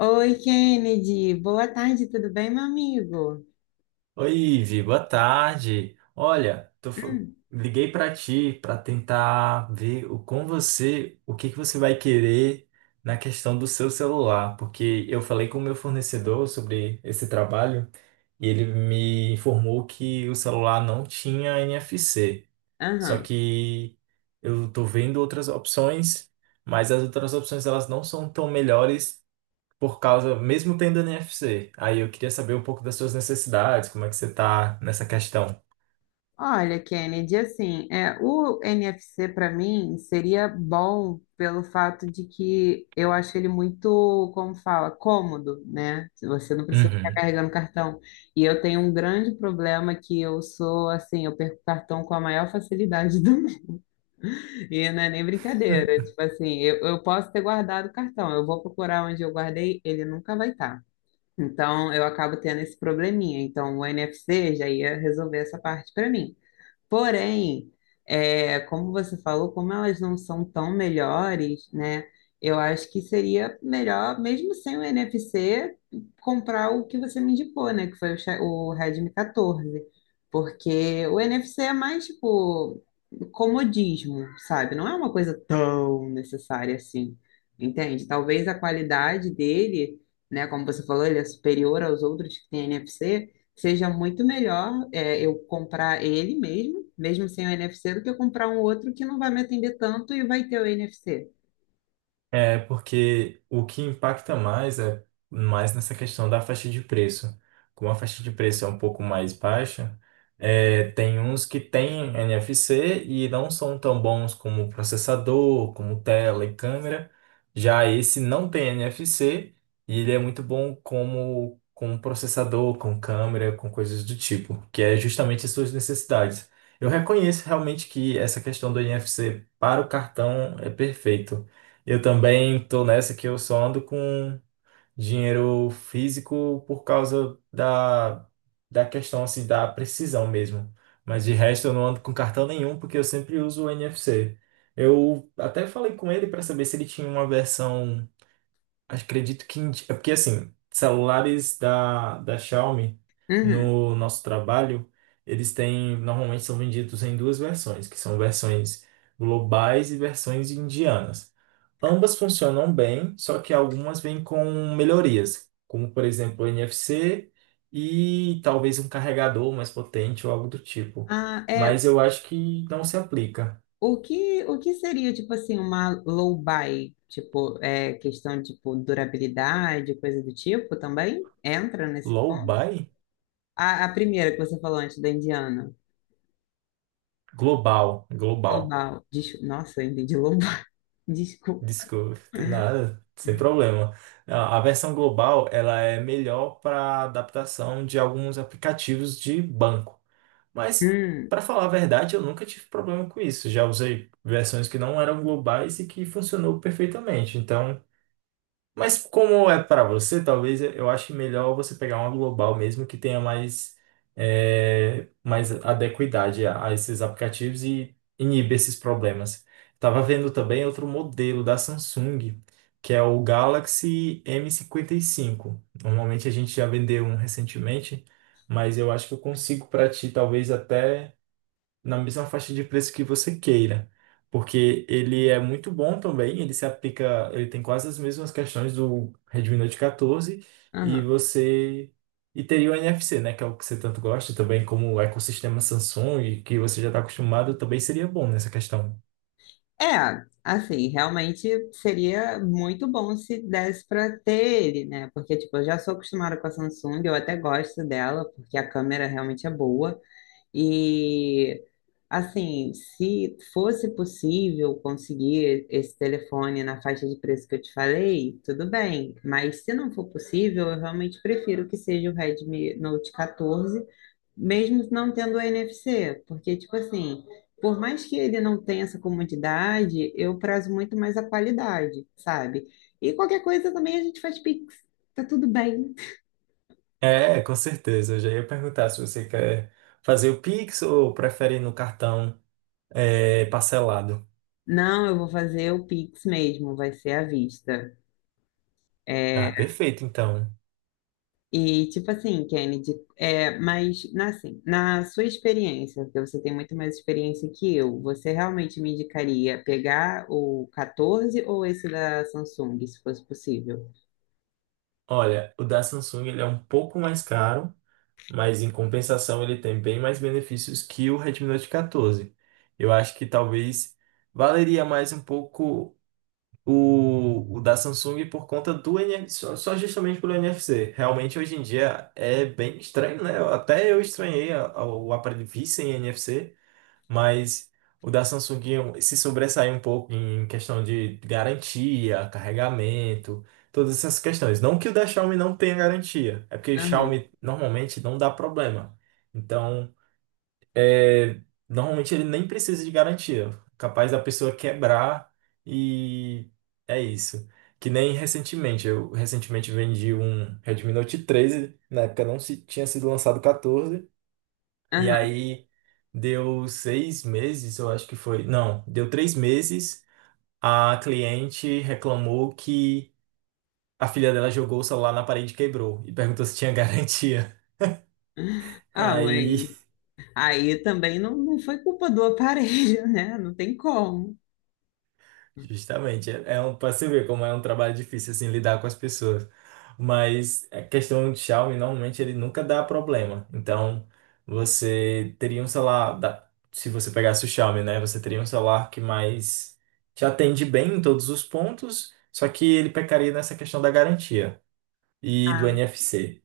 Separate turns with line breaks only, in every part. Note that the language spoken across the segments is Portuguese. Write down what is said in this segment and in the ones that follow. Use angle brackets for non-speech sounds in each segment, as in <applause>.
Oi, Kennedy. Boa tarde, tudo bem, meu amigo?
Oi, Ivi, boa tarde. Olha,
Hum.
liguei para ti para tentar ver com você o que que você vai querer na questão do seu celular, porque eu falei com o meu fornecedor sobre esse trabalho e ele me informou que o celular não tinha NFC. Só
Aham.
que eu tô vendo outras opções, mas as outras opções elas não são tão melhores por causa, mesmo tendo NFC. Aí eu queria saber um pouco das suas necessidades, como é que você tá nessa questão.
Olha, Kennedy, assim, é, o NFC para mim seria bom pelo fato de que eu acho ele muito, como fala, cômodo, né? Você não precisa ficar
Uhum.
carregando cartão. E eu tenho um grande problema que eu sou, assim, eu perco cartão com a maior facilidade do mundo. <laughs> E não é nem brincadeira. Tipo assim, eu posso ter guardado o cartão, eu vou procurar onde eu guardei, ele nunca vai estar. Então, eu acabo tendo esse probleminha. Então, o NFC já ia resolver essa parte para mim. Porém, é, como você falou, como elas não são tão melhores, né? Eu acho que seria melhor, mesmo sem o NFC, comprar o que você me indicou, né? Que foi o, o Redmi 14. Porque o NFC é mais, tipo, comodismo, sabe? Não é uma coisa tão necessária assim, entende? Talvez a qualidade dele, né? Como você falou, ele é superior aos outros que têm NFC, seja muito melhor é, eu comprar ele mesmo, mesmo sem o NFC, do que eu comprar um outro que não vai me atender tanto e vai ter o NFC.
É, porque o que impacta mais é mais nessa questão da faixa de preço. Como a faixa de preço é um pouco mais baixa, é, tem uns que têm NFC e não são tão bons como processador, como tela e câmera. Já esse não tem NFC e ele é muito bom como, como processador, com câmera, com coisas do tipo, que é justamente as suas necessidades. Eu reconheço realmente que essa questão do NFC para o cartão é perfeito. Eu também tô nessa que eu só ando com dinheiro físico por causa da, da questão assim, da precisão mesmo. Mas de resto eu não ando com cartão nenhum porque eu sempre uso o NFC. Eu até falei com ele para saber se ele tinha uma versão, acredito que é porque assim, celulares da Xiaomi
Uhum.
no nosso trabalho, eles têm normalmente são vendidos em duas versões, que são versões globais e versões indianas. Ambas funcionam bem, só que algumas vêm com melhorias, como por exemplo o NFC e talvez um carregador mais potente ou algo do tipo.
Ah, é,
Mas eu acho que não se aplica.
o que seria, tipo assim, uma low buy? Tipo, é, questão, tipo, durabilidade, coisa do tipo também? Entra nesse
Low
ponto?
buy?
A primeira que você falou antes da Indiana,
Global, global.
global. Nossa, eu entendi global. <laughs> Desculpa.
Desculpa, tem nada, sem problema. A versão global, ela é melhor para adaptação de alguns aplicativos de banco. Mas,
Hum.
para falar a verdade, eu nunca tive problema com isso. Já usei versões que não eram globais e que funcionou perfeitamente. Então, mas como é para você, talvez eu ache melhor você pegar uma global mesmo que tenha mais, é, mais adequidade a esses aplicativos e inibe esses problemas. Estava vendo também outro modelo da Samsung, que é o Galaxy M55. Normalmente a gente já vendeu um recentemente, mas eu acho que eu consigo para ti, talvez até na mesma faixa de preço que você queira, porque ele é muito bom também, ele se aplica, ele tem quase as mesmas questões do Redmi Note 14 e você e teria o NFC, né, que é o que você tanto gosta também, como o ecossistema Samsung, e que você já está acostumado, também seria bom nessa questão.
É, assim, realmente seria muito bom se desse para ter ele, né? Porque, tipo, eu já sou acostumada com a Samsung, eu até gosto dela, porque a câmera realmente é boa. E assim, se fosse possível conseguir esse telefone na faixa de preço que eu te falei, tudo bem. Mas se não for possível, eu realmente prefiro que seja o Redmi Note 14, mesmo não tendo o NFC, porque tipo assim, por mais que ele não tenha essa comodidade, eu prazo muito mais a qualidade, sabe? E qualquer coisa também a gente faz Pix, tá tudo bem.
É, com certeza. Eu já ia perguntar se você quer fazer o Pix ou prefere no cartão, é, parcelado.
Não, eu vou fazer o Pix mesmo, vai ser à vista. É.
Ah, perfeito, então.
E tipo assim, Kennedy, é, mas assim, na sua experiência, porque você tem muito mais experiência que eu, você realmente me indicaria pegar o 14 ou esse da Samsung, se fosse possível?
Olha, o da Samsung ele é um pouco mais caro, mas em compensação ele tem bem mais benefícios que o Redmi Note 14. Eu acho que talvez valeria mais um pouco o da Samsung por conta do NFC, só justamente pelo NFC. Realmente hoje em dia é bem estranho, né? Até eu estranhei o aparelho vir sem NFC, mas o da Samsung se sobressai um pouco em questão de garantia, carregamento, todas essas questões. Não que o da Xiaomi não tenha garantia, é porque o
Aham,
Xiaomi normalmente não dá problema. Então, é, normalmente ele nem precisa de garantia. Capaz da pessoa quebrar e é isso. Que nem recentemente, eu recentemente vendi um Redmi Note 13, na época não se, tinha sido lançado o 14. E
aham.
aí deu 6 meses, eu acho que foi. Não, deu 3 meses. A cliente reclamou que a filha dela jogou o celular na parede e quebrou. E perguntou se tinha <laughs> garantia.
Ah, mas
Aí,
aí também não, não foi culpa do aparelho, <laughs> né? Não tem como.
justamente, é um, para você ver como é um trabalho difícil assim lidar com as pessoas. Mas a questão de Xiaomi normalmente ele nunca dá problema. Então, você teria um celular se você pegasse o Xiaomi, né, você teria um celular que mais te atende bem em todos os pontos, só que ele pecaria nessa questão da garantia e do
Ah,
NFC.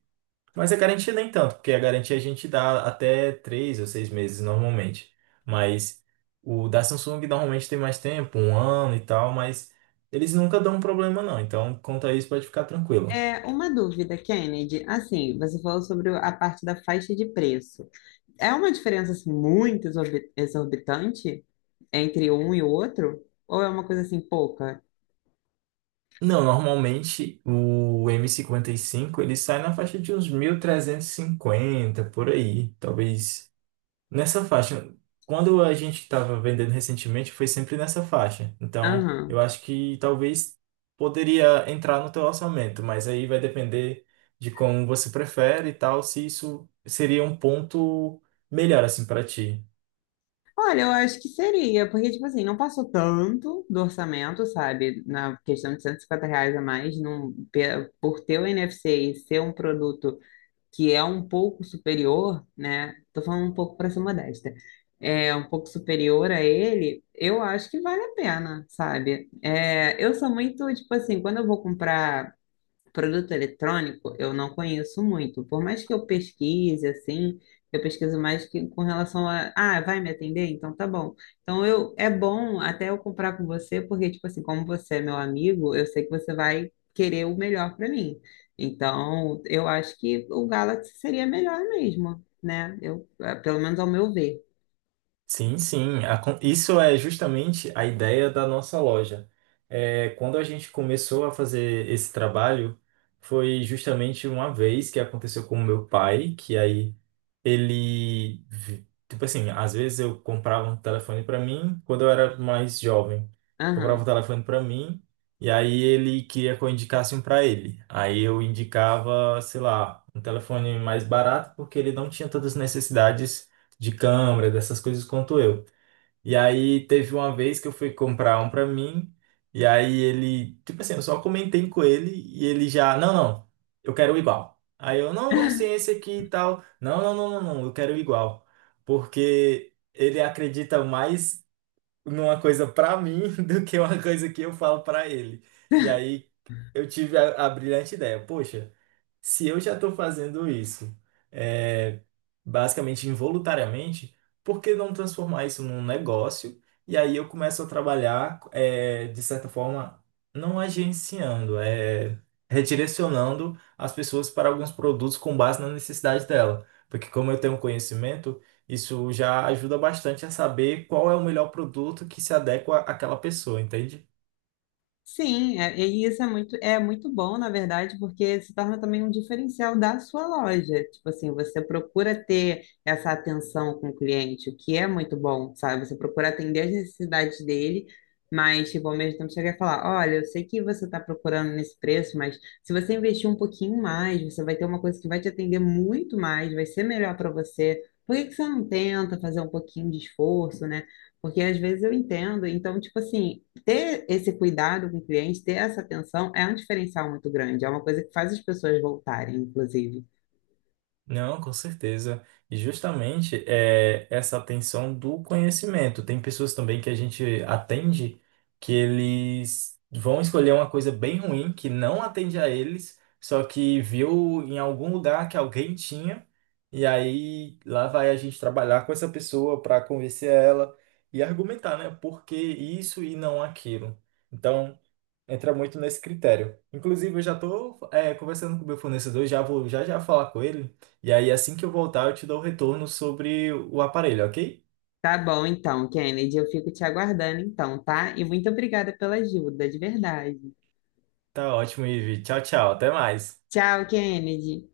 Mas a garantia nem tanto, porque a garantia a gente dá até 3 ou 6 meses normalmente. Mas o da Samsung normalmente tem mais tempo, um ano e tal, mas eles nunca dão problema não. Então, quanto a isso, pode ficar tranquilo.
é uma dúvida, Kennedy. Assim, você falou sobre a parte da faixa de preço. É uma diferença assim muito exorbitante entre um e o outro? Ou é uma coisa assim pouca?
Não, normalmente o M55 ele sai na faixa de uns 1.350 por aí, talvez. Nessa faixa, quando a gente estava vendendo recentemente, foi sempre nessa faixa. Então,
Aham.
eu acho que talvez poderia entrar no teu orçamento, mas aí vai depender de como você prefere e tal, se isso seria um ponto melhor assim para ti.
Olha, eu acho que seria, porque, tipo assim, não passou tanto do orçamento, sabe? Na questão de R$ 150 a mais, num, por ter o NFC e ser um produto que é um pouco superior, né? Tô falando um pouco para ser modesta. É um pouco superior a ele, eu acho que vale a pena, sabe? É, eu sou muito, tipo assim, quando eu vou comprar produto eletrônico eu não conheço muito. Por mais que eu pesquise, assim, eu pesquiso mais que com relação a, ah, vai me atender? Então tá bom. Então eu é bom até eu comprar com você, porque, tipo assim, como você é meu amigo, eu sei que você vai querer o melhor para mim. Então, eu acho que o Galaxy seria melhor mesmo, né? Eu, pelo menos ao meu ver.
Sim, sim. Isso é justamente a ideia da nossa loja. É, quando a gente começou a fazer esse trabalho, foi justamente uma vez que aconteceu com o meu pai, que aí ele, tipo assim, às vezes eu comprava um telefone pra mim quando eu era mais jovem. Comprava um
Aham.
telefone pra mim e aí ele queria que eu indicasse um pra ele. Aí eu indicava, sei lá, um telefone mais barato porque ele não tinha todas as necessidades de câmera, dessas coisas quanto eu. E aí teve uma vez que eu fui comprar um pra mim, e aí ele, tipo assim, eu só comentei com ele e ele já, não, não, eu quero igual. Aí eu, não, mas tem esse aqui e tal. Não, não, não, não, não, eu quero igual. Porque ele acredita mais numa coisa pra mim <laughs> do que uma coisa que eu falo pra ele. E aí eu tive a brilhante ideia, poxa, se eu já estou fazendo isso, é, basicamente involuntariamente, por que não transformar isso num negócio? E aí eu começo a trabalhar, é, de certa forma, não agenciando, é, redirecionando as pessoas para alguns produtos com base na necessidade dela. Porque como eu tenho conhecimento, isso já ajuda bastante a saber qual é o melhor produto que se adequa àquela pessoa, entende?
Sim, é- e isso é muito bom, na verdade, porque se torna também um diferencial da sua loja. Tipo assim, você procura ter essa atenção com o cliente, o que é muito bom, sabe? Você procura atender as necessidades dele, mas, tipo, ao mesmo tempo chegar e falar, olha, eu sei que você está procurando nesse preço, mas se você investir um pouquinho mais, você vai ter uma coisa que vai te atender muito mais, vai ser melhor para você. Por que que você não tenta fazer um pouquinho de esforço, né? Porque às vezes eu entendo, então, tipo assim, ter esse cuidado com o cliente, ter essa atenção é um diferencial muito grande, é uma coisa que faz as pessoas voltarem, inclusive.
Não, com certeza. E justamente é essa atenção do conhecimento. Tem pessoas também que a gente atende que eles vão escolher uma coisa bem ruim que não atende a eles, só que viu em algum lugar que alguém tinha, e aí lá vai a gente trabalhar com essa pessoa para convencer ela e argumentar, né? Por que isso e não aquilo. Então entra muito nesse critério. Inclusive, eu já tô, é, conversando com o meu fornecedor, já vou já já falar com ele. E aí, assim que eu voltar, eu te dou o retorno sobre o aparelho, ok?
Tá bom, então, Kennedy, eu fico te aguardando então, tá? E muito obrigada pela ajuda, de verdade.
Tá ótimo, Ivi. Tchau, tchau. Até mais.
Tchau, Kennedy.